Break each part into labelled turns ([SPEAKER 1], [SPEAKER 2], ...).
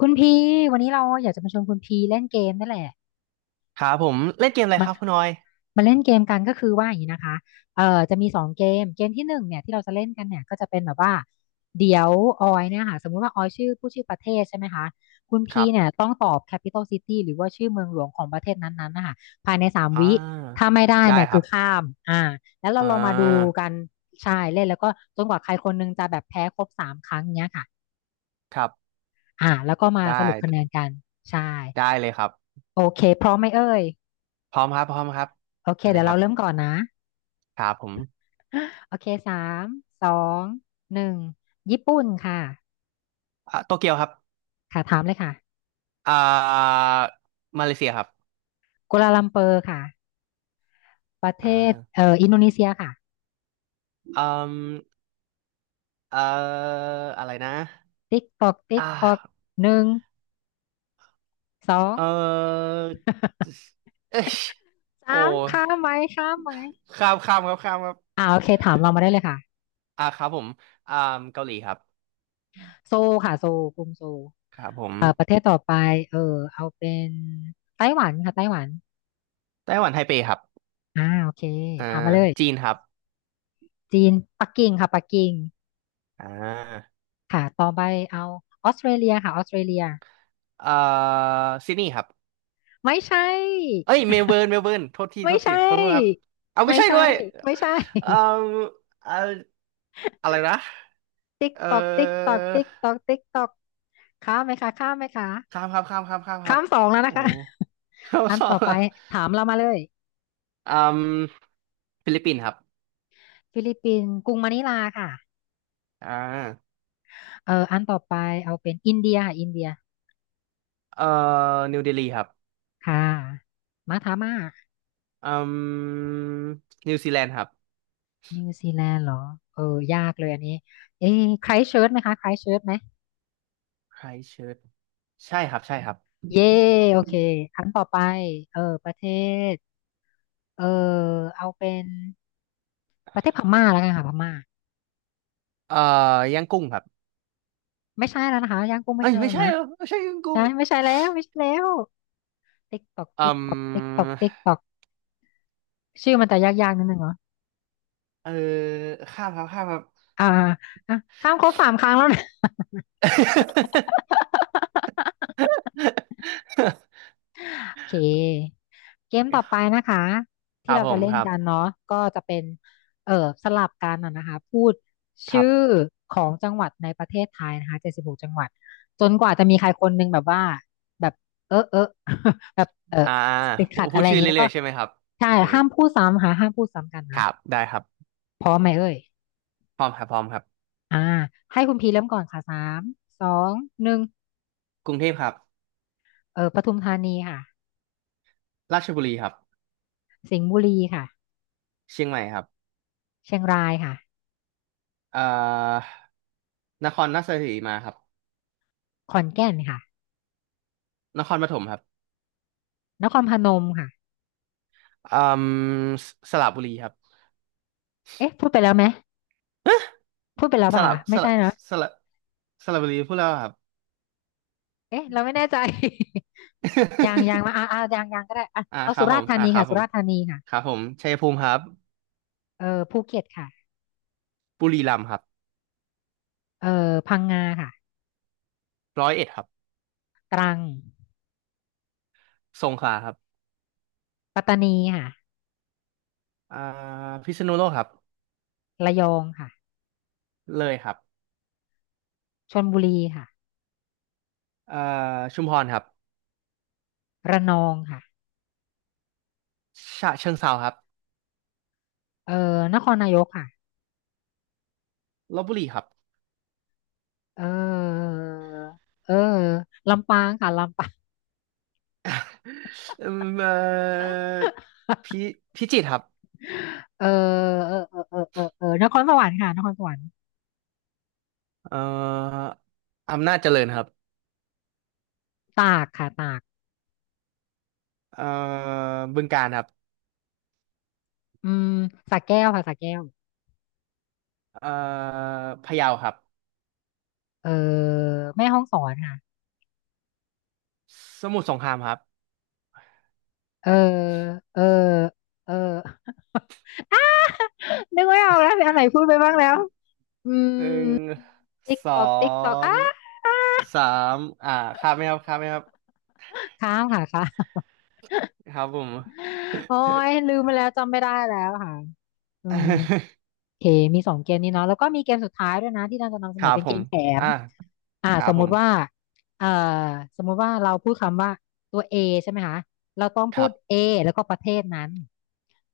[SPEAKER 1] คุณพีวันนี้เราอยากจะมาชวนคุณพีเล่นเกมนั่นแหละ
[SPEAKER 2] ครับผมเล่นเกมอะไร
[SPEAKER 1] มา
[SPEAKER 2] ครับคุณออย
[SPEAKER 1] มาเล่นเกมกันก็คือว่าอย่างนี้นะคะจะมีสองเกมเกมที่หนึ่งเนี่ยที่เราจะเล่นกันเนี่ยก็จะเป็นแบบว่าเดี๋ยวออยเนี่ยค่ะสมมุติว่าออยชื่อผู้ชื่อประเทศใช่ไหมคะคุณ
[SPEAKER 2] ค
[SPEAKER 1] พี
[SPEAKER 2] รั
[SPEAKER 1] เนี่ย
[SPEAKER 2] บ
[SPEAKER 1] ต้องตอบ capital city หรือว่าชื่อเมืองหลวงของประเทศนั้นๆนะคะภายในสาม
[SPEAKER 2] อ่
[SPEAKER 1] วิ
[SPEAKER 2] า
[SPEAKER 1] ถ้าไม่ได้
[SPEAKER 2] ได้
[SPEAKER 1] เนี่ย
[SPEAKER 2] ค
[SPEAKER 1] คื
[SPEAKER 2] รั
[SPEAKER 1] อ
[SPEAKER 2] บ
[SPEAKER 1] ข้ามอ่าแล้วเรา
[SPEAKER 2] อ่
[SPEAKER 1] ลองมาดู
[SPEAKER 2] า
[SPEAKER 1] กันใช่เล่นแล้วก็จนกว่าใครคนนึงจะแบบแพ้ครบสามครั้งเนี้ยค่ะ
[SPEAKER 2] ครับ
[SPEAKER 1] แล้วก็มา
[SPEAKER 2] ได้
[SPEAKER 1] สรุปคะแนนกันใช่
[SPEAKER 2] ได้เลยครับ
[SPEAKER 1] โอเคพร้อมไหมเอ่ย
[SPEAKER 2] พร้อมครับพร้อมครับ
[SPEAKER 1] โอเค
[SPEAKER 2] อะไร
[SPEAKER 1] เดี๋ยว
[SPEAKER 2] ค
[SPEAKER 1] เรา
[SPEAKER 2] รับ
[SPEAKER 1] เริ่มก่อนนะ
[SPEAKER 2] ครับผม
[SPEAKER 1] โอเคสามสองหนึ่งญี่ปุ่นค่ะ
[SPEAKER 2] โตเกียวครับ
[SPEAKER 1] ค่ะถามเลยค่ะ
[SPEAKER 2] อ่ามาเลเซียครับ
[SPEAKER 1] กัวลาลัมเปอร์ค่ะประเท
[SPEAKER 2] อ่า
[SPEAKER 1] ศอินโดนีเซียค่ะ
[SPEAKER 2] อืมเอ่ออะไรนะ
[SPEAKER 1] ติ๊กตอกติ๊ก
[SPEAKER 2] อ่า
[SPEAKER 1] ตอกหนึ่งสอง
[SPEAKER 2] เออเอ้ย โอ้
[SPEAKER 1] สาม
[SPEAKER 2] ย
[SPEAKER 1] ข้ามไหมข้ามไหม
[SPEAKER 2] ข้ามข้ามครับข้ามครับ
[SPEAKER 1] โอเคถามเรามาได้เลยค่ะ
[SPEAKER 2] ครับผมอ่าเกาหลีครับ
[SPEAKER 1] โซลค่ะโซลกรุงโซล
[SPEAKER 2] ครับผม
[SPEAKER 1] ประเทศต่อไปเออเอาเป็นไต้หวันค่ะไต้หวัน
[SPEAKER 2] ไต้หวันไทเปครับ
[SPEAKER 1] โอเค
[SPEAKER 2] อ่า
[SPEAKER 1] ถามมาเลย
[SPEAKER 2] จีนครับ
[SPEAKER 1] จีนปักกิ่งค่ะปักกิ่ง
[SPEAKER 2] อ่า
[SPEAKER 1] ค่ะต่อไปเอาออสเตรเลียค่ะออสเตรเลีย
[SPEAKER 2] เอ่อซิดนีย์ครับ
[SPEAKER 1] ไม่ใช่
[SPEAKER 2] เอ้ยเมลเบิร์นเมลเบิร์นโทษทีโท
[SPEAKER 1] ไม่
[SPEAKER 2] ษที
[SPEAKER 1] ใช่
[SPEAKER 2] ขอโทษครับเอาไม่
[SPEAKER 1] ไม่
[SPEAKER 2] ใช่
[SPEAKER 1] ใช่
[SPEAKER 2] ด้วย
[SPEAKER 1] ไม่ใช่
[SPEAKER 2] เอ่อเอ่ออะไรนะ
[SPEAKER 1] ติ๊กต
[SPEAKER 2] เอ่
[SPEAKER 1] อกติ๊กต
[SPEAKER 2] อ
[SPEAKER 1] อกติ๊กตอกติ๊กตอกข้ามไหมคะข้ามไหมคะ
[SPEAKER 2] ข้ามครับข้ามครับข้ามครั
[SPEAKER 1] ข้า
[SPEAKER 2] บ
[SPEAKER 1] มสองแล้ว
[SPEAKER 2] โอ้
[SPEAKER 1] นะคะ
[SPEAKER 2] ข้าม
[SPEAKER 1] อัน
[SPEAKER 2] ส อ
[SPEAKER 1] ต่อ
[SPEAKER 2] ง
[SPEAKER 1] ไป
[SPEAKER 2] อะ
[SPEAKER 1] ถามเรามาเลย
[SPEAKER 2] อืมฟิลิปปินส์ครับ
[SPEAKER 1] ฟิลิปปินส์กรุงมะนิลาค่ะ
[SPEAKER 2] อ่า
[SPEAKER 1] อันต่อไปเอาเป็นอินเดียค่ะอินเดีย
[SPEAKER 2] เอ่อนิวเดลีครับ
[SPEAKER 1] ค่ะมาทามมา
[SPEAKER 2] อืมนิวซีแลนด์ครับ
[SPEAKER 1] นิวซีแลนด์เหรอเออยากเลยอันนี้เอ๊ะไครสต์เชิร์ชไหมคะไครสต์เชิร์ชไหม
[SPEAKER 2] ไครสต์เชิร์ชใช่ครับใช่ครับ
[SPEAKER 1] เย่โอเคครั้งต่อไปประเทศเออเอาเป็นประเทศพม่าแล้วกันค่ะพม่า
[SPEAKER 2] เอ่ย่างกุ้งครับ
[SPEAKER 1] ไม่ใช่แล้วนะคะย่างกุ้งไม่
[SPEAKER 2] เอ้ย
[SPEAKER 1] ใช่แล้
[SPEAKER 2] ไม่
[SPEAKER 1] ว
[SPEAKER 2] ใช่
[SPEAKER 1] นะ
[SPEAKER 2] เหรอไม่ใช่ย่างกุ้
[SPEAKER 1] ใช่
[SPEAKER 2] ง
[SPEAKER 1] ไม่ใช่แล้วไม่ใช่แล้วติ๊กตอก
[SPEAKER 2] อื
[SPEAKER 1] ติ๊กตอกติ๊กตอกติ๊ก
[SPEAKER 2] ม
[SPEAKER 1] ตอกชื่อมันจะยากๆนิดนึงเหรอ
[SPEAKER 2] เออข้ามครับข้ามครับ
[SPEAKER 1] อ่าอ่ะข้ามครบสามครั้งแล้วนะ โอเคเกมต่อไปนะคะ
[SPEAKER 2] ค
[SPEAKER 1] ที่
[SPEAKER 2] รับ
[SPEAKER 1] เรา
[SPEAKER 2] ผ
[SPEAKER 1] จะ
[SPEAKER 2] ม
[SPEAKER 1] เล่
[SPEAKER 2] ค
[SPEAKER 1] น
[SPEAKER 2] รับ
[SPEAKER 1] กันเนาะก็จะเป็นเออสลับกันนะนะคะพูด
[SPEAKER 2] ค
[SPEAKER 1] ชื่
[SPEAKER 2] รั
[SPEAKER 1] อ
[SPEAKER 2] บ
[SPEAKER 1] ของจังหวัดในประเทศไทยนะคะ76 จังหวัดจนกว่าจะมีใครคนหนึงแบบว่าแบบเออเออ แบบ
[SPEAKER 2] อ่า
[SPEAKER 1] ติด
[SPEAKER 2] พู
[SPEAKER 1] ขัด
[SPEAKER 2] พู
[SPEAKER 1] อะ
[SPEAKER 2] ด
[SPEAKER 1] ไรอย่า
[SPEAKER 2] ชื่อ
[SPEAKER 1] งนี้แล้ว
[SPEAKER 2] เรื่อ
[SPEAKER 1] ก็
[SPEAKER 2] ยๆใช่ไหมครับ
[SPEAKER 1] ใช่
[SPEAKER 2] โอเค
[SPEAKER 1] ห้ามพูดซ้ำค่ะห้ามพูดซ้ำกัน
[SPEAKER 2] ค
[SPEAKER 1] นะ
[SPEAKER 2] รับได้ครับ
[SPEAKER 1] พร้อมไหมเอ่ย
[SPEAKER 2] พร้อมครับพร้อมครับ
[SPEAKER 1] อ่าให้คุณพีเริ่มก่อนค่ะสามสองหนึ่ง
[SPEAKER 2] กรุงเทพครับ
[SPEAKER 1] ปทุมธานีค่ะ
[SPEAKER 2] ราชบุรีครับ
[SPEAKER 1] สิงห์บุรีค่ะ
[SPEAKER 2] เชียงใหม่ครับ
[SPEAKER 1] เชียงรายค่ะ
[SPEAKER 2] เอ่อนครราชสีมาครับ
[SPEAKER 1] ขอนแก่นค่ะ
[SPEAKER 2] นครปฐมครับ
[SPEAKER 1] นครพนมค่ะ
[SPEAKER 2] อืมสระบุรีครับ
[SPEAKER 1] เอ๊ะพูดไปแล้วไหมพูดไปแล้ว
[SPEAKER 2] ส
[SPEAKER 1] ป่ะ
[SPEAKER 2] ระ
[SPEAKER 1] คะ
[SPEAKER 2] ส
[SPEAKER 1] ไม่ใช่
[SPEAKER 2] ระ
[SPEAKER 1] เนอะ
[SPEAKER 2] สระสระบุรีพูดแล้วครับ
[SPEAKER 1] เอ๊ะเราไม่แน่ใจ ยังยัง มายังยังก็ได้อ่ะเอา
[SPEAKER 2] ครั
[SPEAKER 1] สุ
[SPEAKER 2] บผ
[SPEAKER 1] ราษฎ
[SPEAKER 2] ม
[SPEAKER 1] ร์ธานี
[SPEAKER 2] ครั
[SPEAKER 1] ค่ะ
[SPEAKER 2] บผ
[SPEAKER 1] สุ
[SPEAKER 2] ม
[SPEAKER 1] ราษฎร์ธานีค่ะ
[SPEAKER 2] ครับผมชัยภูมิครับ
[SPEAKER 1] ภูเก็ตค่ะ
[SPEAKER 2] บุรีรัมย์ครับ
[SPEAKER 1] เออพังงาค่ะ
[SPEAKER 2] ร้อยเอ็ดครับ
[SPEAKER 1] ตรัง
[SPEAKER 2] สงขลาครับ
[SPEAKER 1] ปัตตานีค่ะ
[SPEAKER 2] อ่าพิษณุโลกครับ
[SPEAKER 1] ระยองค่ะ
[SPEAKER 2] เลยครับ
[SPEAKER 1] ชลบุรีค่ะ
[SPEAKER 2] อ่าชุมพรครับ
[SPEAKER 1] ระนองค่ะ
[SPEAKER 2] ฉะเชิงเทราครับ
[SPEAKER 1] เออนครนายกค่ะ
[SPEAKER 2] ลพบุรีครับ
[SPEAKER 1] เออเออลำปางค่ะลำปาง
[SPEAKER 2] อืมเอ่อพิพิจิตรครับ
[SPEAKER 1] เออเออเออเออเออเออนครสวรรค์ค่ะนครสวรรค์
[SPEAKER 2] เอ่ออำนาจเจริญครับ
[SPEAKER 1] ตากค่ะตาก
[SPEAKER 2] เอ่อบึงกาฬครับ
[SPEAKER 1] อืมสระแก้วค่ะสระแก้ว
[SPEAKER 2] เอ่อพะเยาครับ
[SPEAKER 1] เออแม่ห้องสอนค่ะ
[SPEAKER 2] สมุทรสงครามครับ
[SPEAKER 1] เออเออเออ อ้านึกไม่ออกแล้วอันไหนพูดไปบ้างแล้วอืม
[SPEAKER 2] หนึ่ง
[SPEAKER 1] ติ๊ก
[SPEAKER 2] สอ
[SPEAKER 1] ตอกติ๊กตอก
[SPEAKER 2] ง
[SPEAKER 1] อ้าอ้า
[SPEAKER 2] สามอ่าข้ามไหมครับข้ามไหมครับ
[SPEAKER 1] ค้ามค่ะค้าม
[SPEAKER 2] ครับผม
[SPEAKER 1] โอ้ยลืมไปแล้วจำไม่ได้แล้วค่ะอืมโอเคมีสองเกมนี้เนาะแล้วก็มีเกมสุดท้ายด้วยนะที่เราจะนำเส
[SPEAKER 2] ค
[SPEAKER 1] นอ
[SPEAKER 2] รับ
[SPEAKER 1] เป็น
[SPEAKER 2] ผ
[SPEAKER 1] เก
[SPEAKER 2] ม
[SPEAKER 1] มแถม
[SPEAKER 2] อ่าครั
[SPEAKER 1] ส
[SPEAKER 2] บ
[SPEAKER 1] ม
[SPEAKER 2] ผ
[SPEAKER 1] มุติว่า
[SPEAKER 2] ม
[SPEAKER 1] เอ่อสมมุติว่าเราพูดคำว่าตัว A ใช่ไหมคะเราต้อง
[SPEAKER 2] ค
[SPEAKER 1] พู
[SPEAKER 2] รั
[SPEAKER 1] ด
[SPEAKER 2] บ
[SPEAKER 1] A แล้วก็ประเทศนั้น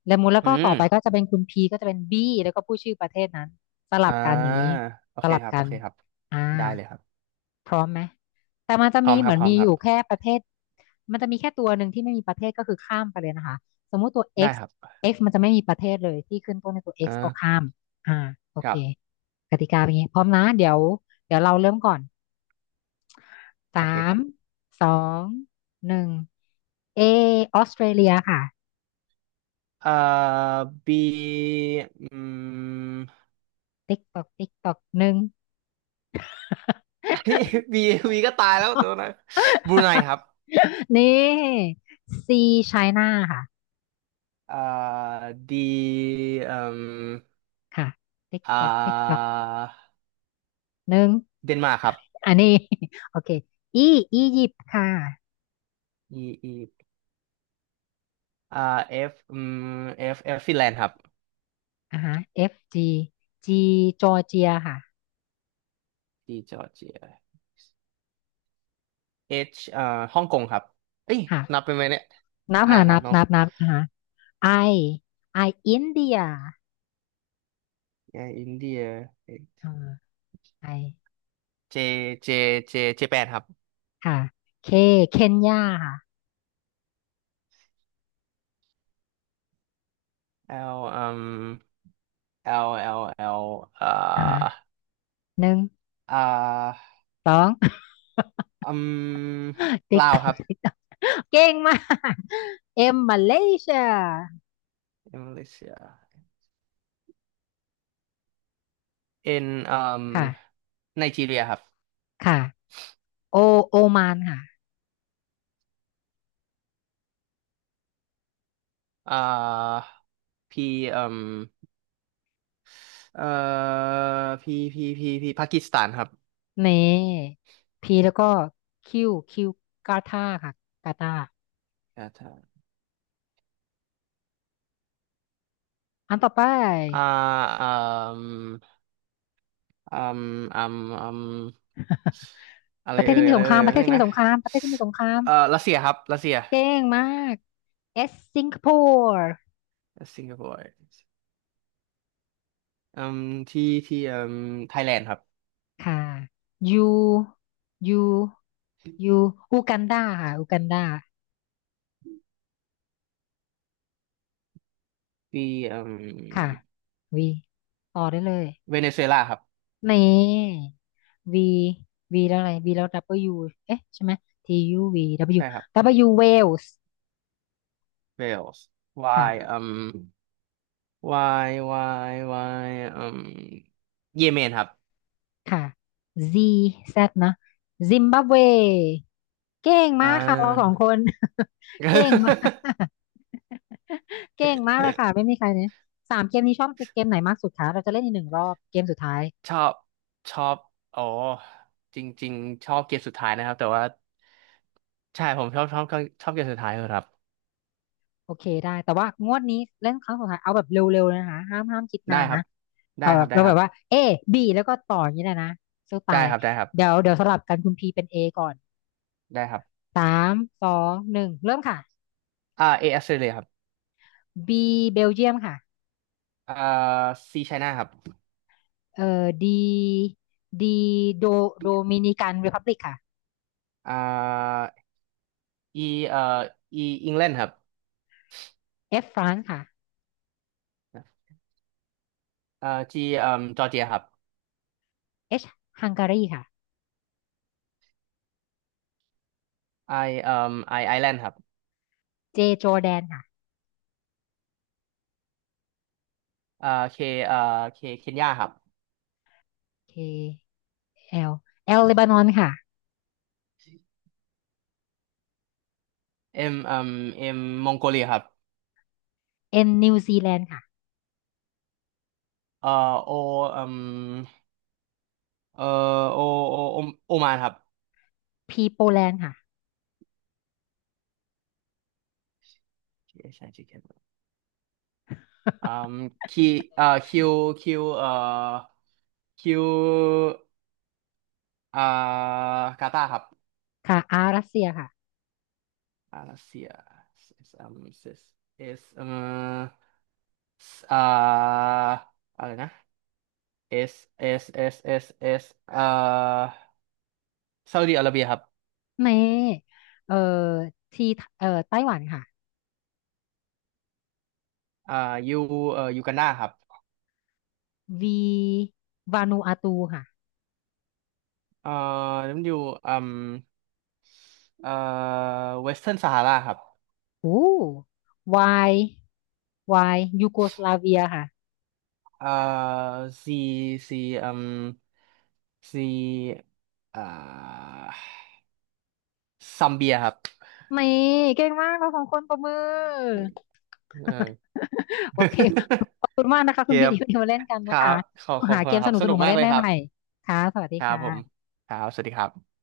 [SPEAKER 1] และมูลแล้ว
[SPEAKER 2] อื
[SPEAKER 1] ก็ต่อ
[SPEAKER 2] ม
[SPEAKER 1] ไปก็จะเป็นคุณพีก็จะเป็นบีแล้วก็พูดชื่อประเทศนั้นสลั
[SPEAKER 2] อ่า
[SPEAKER 1] บกันอย่างนี้
[SPEAKER 2] โอ
[SPEAKER 1] ส
[SPEAKER 2] เค
[SPEAKER 1] ลับ
[SPEAKER 2] ครับ
[SPEAKER 1] กั
[SPEAKER 2] โอ
[SPEAKER 1] น
[SPEAKER 2] เคครับ
[SPEAKER 1] อ่า
[SPEAKER 2] ได้เลยครับ
[SPEAKER 1] พร้อมไหมแต่มันจะ
[SPEAKER 2] พร้อ
[SPEAKER 1] มี
[SPEAKER 2] มค
[SPEAKER 1] เห
[SPEAKER 2] รั
[SPEAKER 1] มื
[SPEAKER 2] บ
[SPEAKER 1] อน
[SPEAKER 2] พร้อม
[SPEAKER 1] มี
[SPEAKER 2] ค
[SPEAKER 1] อ
[SPEAKER 2] รับ
[SPEAKER 1] ยู่แค่ประเทศมันจะมีแค่ตัวหนึ่งที่ไม่มีประเทศก็คือข้ามไปเลยนะคะสมมุติตัว
[SPEAKER 2] ได้
[SPEAKER 1] x
[SPEAKER 2] ครับ
[SPEAKER 1] x มันจะไม่มีประเทศเลยที่ขึ้นต้นในตัว x ก็
[SPEAKER 2] อ่า
[SPEAKER 1] ข้ามอ่าโอ
[SPEAKER 2] ค
[SPEAKER 1] เค
[SPEAKER 2] รับ
[SPEAKER 1] กติกาเป็นอย่างนี้พร้อมนะเดี๋ยวเดี๋ยวเราเริ่มก่อน
[SPEAKER 2] โอเค
[SPEAKER 1] สา
[SPEAKER 2] ค
[SPEAKER 1] ม
[SPEAKER 2] รับ
[SPEAKER 1] สองหนึ่งเอออสเตรเลียค่ะ
[SPEAKER 2] เอ่อบีอืม
[SPEAKER 1] ติ๊กตอกติ๊กตอกหนึ่ง
[SPEAKER 2] บีีก็ตายแล้วตัวนะบรูไนครับ
[SPEAKER 1] นี่ซีไชน่าค่ะ
[SPEAKER 2] เอ่อดีเอ่ม
[SPEAKER 1] ค่ะติ๊ก
[SPEAKER 2] อ่
[SPEAKER 1] ตอกติ๊กตอก
[SPEAKER 2] า
[SPEAKER 1] หนึ่ง
[SPEAKER 2] เดนมาร์กครับ
[SPEAKER 1] อันนี้ โอเค E อียิปต์ค่ะ
[SPEAKER 2] E E อ่า F F ฟินแลนด์ครับ
[SPEAKER 1] อ่าฮะ F G G จอร์เจียค่ะ
[SPEAKER 2] D จอร์เจีย H ฮ่องกงครับเอ้ย
[SPEAKER 1] ค่ะ
[SPEAKER 2] นับเป็นไหมเนี่ย
[SPEAKER 1] นับค่ะ
[SPEAKER 2] นั
[SPEAKER 1] นั
[SPEAKER 2] บ
[SPEAKER 1] บ
[SPEAKER 2] เนาะ
[SPEAKER 1] นับนับอ่าฮะ I I อินเดีย
[SPEAKER 2] แอร์อินเดีย
[SPEAKER 1] อ่า I
[SPEAKER 2] เจเจเจแปดครับ
[SPEAKER 1] ค่ะ K เคนยาค่ะ
[SPEAKER 2] L อื L L L เอ่
[SPEAKER 1] อ่าฮะ
[SPEAKER 2] อ
[SPEAKER 1] หนึ่ง
[SPEAKER 2] อ่า
[SPEAKER 1] สอง
[SPEAKER 2] อืม
[SPEAKER 1] ติ๊ก
[SPEAKER 2] ลา
[SPEAKER 1] ต
[SPEAKER 2] ว
[SPEAKER 1] อ
[SPEAKER 2] ค
[SPEAKER 1] ก
[SPEAKER 2] รับ
[SPEAKER 1] ติ๊กตอกเก่งมาก M มาเลเซีย
[SPEAKER 2] อินโดเซีย N
[SPEAKER 1] ค่ะ
[SPEAKER 2] ไนจีเรียครับ
[SPEAKER 1] ค่ะ โอโอมานค่ะ
[SPEAKER 2] อ่า P um เอ่อ P P P P ปากีสถานครับ
[SPEAKER 1] เน่พีแล้วก็คิวกาตาค่ะกาตา
[SPEAKER 2] ถ้า
[SPEAKER 1] อันต่อไป
[SPEAKER 2] อ่าอืม อืมอืมอืม อะไร
[SPEAKER 1] ประเทศ
[SPEAKER 2] เอ่ย
[SPEAKER 1] ที่มี
[SPEAKER 2] อะ
[SPEAKER 1] ส
[SPEAKER 2] ไร
[SPEAKER 1] งค
[SPEAKER 2] เอ่
[SPEAKER 1] รามป
[SPEAKER 2] ย
[SPEAKER 1] ระเท
[SPEAKER 2] นึ
[SPEAKER 1] ศ
[SPEAKER 2] ง
[SPEAKER 1] ที่มี
[SPEAKER 2] นะ
[SPEAKER 1] สงครามประเทศที่มีสงคราม
[SPEAKER 2] รัสเซียครับรัสเซีย
[SPEAKER 1] เก่งมากเอสสิงคโปร์
[SPEAKER 2] สิงคโปร์อืมที่ที่ไทยแลนด์ครับ
[SPEAKER 1] ค่ะยูยูยูอูกันดาค่ะอูกันดา
[SPEAKER 2] ที่อื
[SPEAKER 1] ค่ะ
[SPEAKER 2] ม
[SPEAKER 1] วีต่อได้เลย
[SPEAKER 2] เวเนซุเอลาครับ
[SPEAKER 1] เน่วีวีแล้วอะไรวีแล้ว W เอ๊ะใช่ไหม T U V W
[SPEAKER 2] ใช่ครับ
[SPEAKER 1] W Wales
[SPEAKER 2] เวลส์วา
[SPEAKER 1] ค่ะ
[SPEAKER 2] ยวายวาวายเยเมนครับ
[SPEAKER 1] ค่ะ Z Z เนอะซิมบับเวเก่ง
[SPEAKER 2] อ่
[SPEAKER 1] มากค่ะเราสอง
[SPEAKER 2] า
[SPEAKER 1] คน เก่งมาก เก่งมากเลยค่ะ ไม่มีใครเนี่ยสามเกมนี้ชอบเกมไหนมากสุดคะเราจะเล่นอีกหนึ่งรอบเกมสุดท้าย
[SPEAKER 2] ชอบชอบอ๋อจริงๆชอบเกมสุดท้ายนะครับแต่ว่าใช่ผมชอบเกมสุดท้ายครับ
[SPEAKER 1] โอเคได้แต่ว่างวดนี้เล่นครั้งสุดท้ายเอาแบบเร็วๆเลยนะคะห้ามห้ามคิด
[SPEAKER 2] ได้
[SPEAKER 1] นาน
[SPEAKER 2] ครั
[SPEAKER 1] นะ
[SPEAKER 2] บได้
[SPEAKER 1] เอา
[SPEAKER 2] ค
[SPEAKER 1] แบ
[SPEAKER 2] รั
[SPEAKER 1] บ
[SPEAKER 2] บได้
[SPEAKER 1] เรา
[SPEAKER 2] ค
[SPEAKER 1] แบ
[SPEAKER 2] รั
[SPEAKER 1] บว่า
[SPEAKER 2] บ
[SPEAKER 1] A B แล้วก็ต่ออย่างนี้เลยนะสู้ตา
[SPEAKER 2] ได้
[SPEAKER 1] ย
[SPEAKER 2] ครับได้ครับ
[SPEAKER 1] เดี๋ยวเดี๋ยวสลับกันคุณพีเป็น A ก่อน
[SPEAKER 2] ได้ครับ
[SPEAKER 1] สามสองหนึ่งเริ่มค่ะ
[SPEAKER 2] เอออสเตรเลียครับ
[SPEAKER 1] B เบลเยียมค่ะ
[SPEAKER 2] อ่าซีไชน่าครับ
[SPEAKER 1] เอ่อดีดีโดโดมินิกันรีพับลิกค่ะ
[SPEAKER 2] อ่าอีเอ่ออีอังกฤษครับ
[SPEAKER 1] F ฝรั่งค่ะ
[SPEAKER 2] จีจอร์เจียครับ
[SPEAKER 1] H ฮังการีค่ะ
[SPEAKER 2] ไอเอ่อไอไอแลนด์ครับ
[SPEAKER 1] J จอร์แดนค่ะ
[SPEAKER 2] เคเอ่อเคเคนยาครับ
[SPEAKER 1] K L L เลบานอนค่ะ
[SPEAKER 2] เอ็มเอ่อเอ็มมองโกเลียครับ
[SPEAKER 1] N นิวซีแลนด์ค่ะ
[SPEAKER 2] เอ่อโอเอ่อ เอ่อโอโอโอมานครับ
[SPEAKER 1] P โปแลนด์ค่ะ
[SPEAKER 2] ใช่ใช่อแคอืมคีเอ่อคิวคิวเอ่อคิวอ่ากาตาร์ครับ
[SPEAKER 1] ค่ะ R รัสเซียค่ะ
[SPEAKER 2] รัสเซียเอสเอสอ่าอะไรนะเอสเอสซาอุดิอาระเบียครับ
[SPEAKER 1] เมเอ่อ T ไต้หวันค่ะ
[SPEAKER 2] อ่ายูยูกันดาครับ
[SPEAKER 1] V วานูอาตูค่ะ
[SPEAKER 2] เอ่อนั่นอยู่อืมเอ่อเวสเทิร์นซาฮาราครับ
[SPEAKER 1] โอ้ Y Y ยูโกสลาเวียค่ะ
[SPEAKER 2] 呃ซีซีอืมซเอ่าซัมเบียครับ
[SPEAKER 1] เมเก่งมากเราสองคนปรบมือ
[SPEAKER 2] อืมเออ
[SPEAKER 1] โอ
[SPEAKER 2] อ
[SPEAKER 1] เคขอบคุณมากนะคะ
[SPEAKER 2] เค
[SPEAKER 1] คุณพี
[SPEAKER 2] คบ
[SPEAKER 1] ดีวันนี้มาเล่นกัน
[SPEAKER 2] ค
[SPEAKER 1] นะ
[SPEAKER 2] รั
[SPEAKER 1] คะ
[SPEAKER 2] บขอบ
[SPEAKER 1] หา
[SPEAKER 2] คุ
[SPEAKER 1] เก
[SPEAKER 2] ณ
[SPEAKER 1] ม
[SPEAKER 2] ค
[SPEAKER 1] ส
[SPEAKER 2] รับสนุ
[SPEAKER 1] นุ
[SPEAKER 2] ก
[SPEAKER 1] กๆมา
[SPEAKER 2] มาก
[SPEAKER 1] เล่
[SPEAKER 2] เล
[SPEAKER 1] น
[SPEAKER 2] ย
[SPEAKER 1] ได้
[SPEAKER 2] ครั
[SPEAKER 1] ให
[SPEAKER 2] บ
[SPEAKER 1] ม่ค่ะสวัสดี
[SPEAKER 2] ครั
[SPEAKER 1] ค
[SPEAKER 2] บผม
[SPEAKER 1] ่ะ
[SPEAKER 2] ครับสวัสดีครับ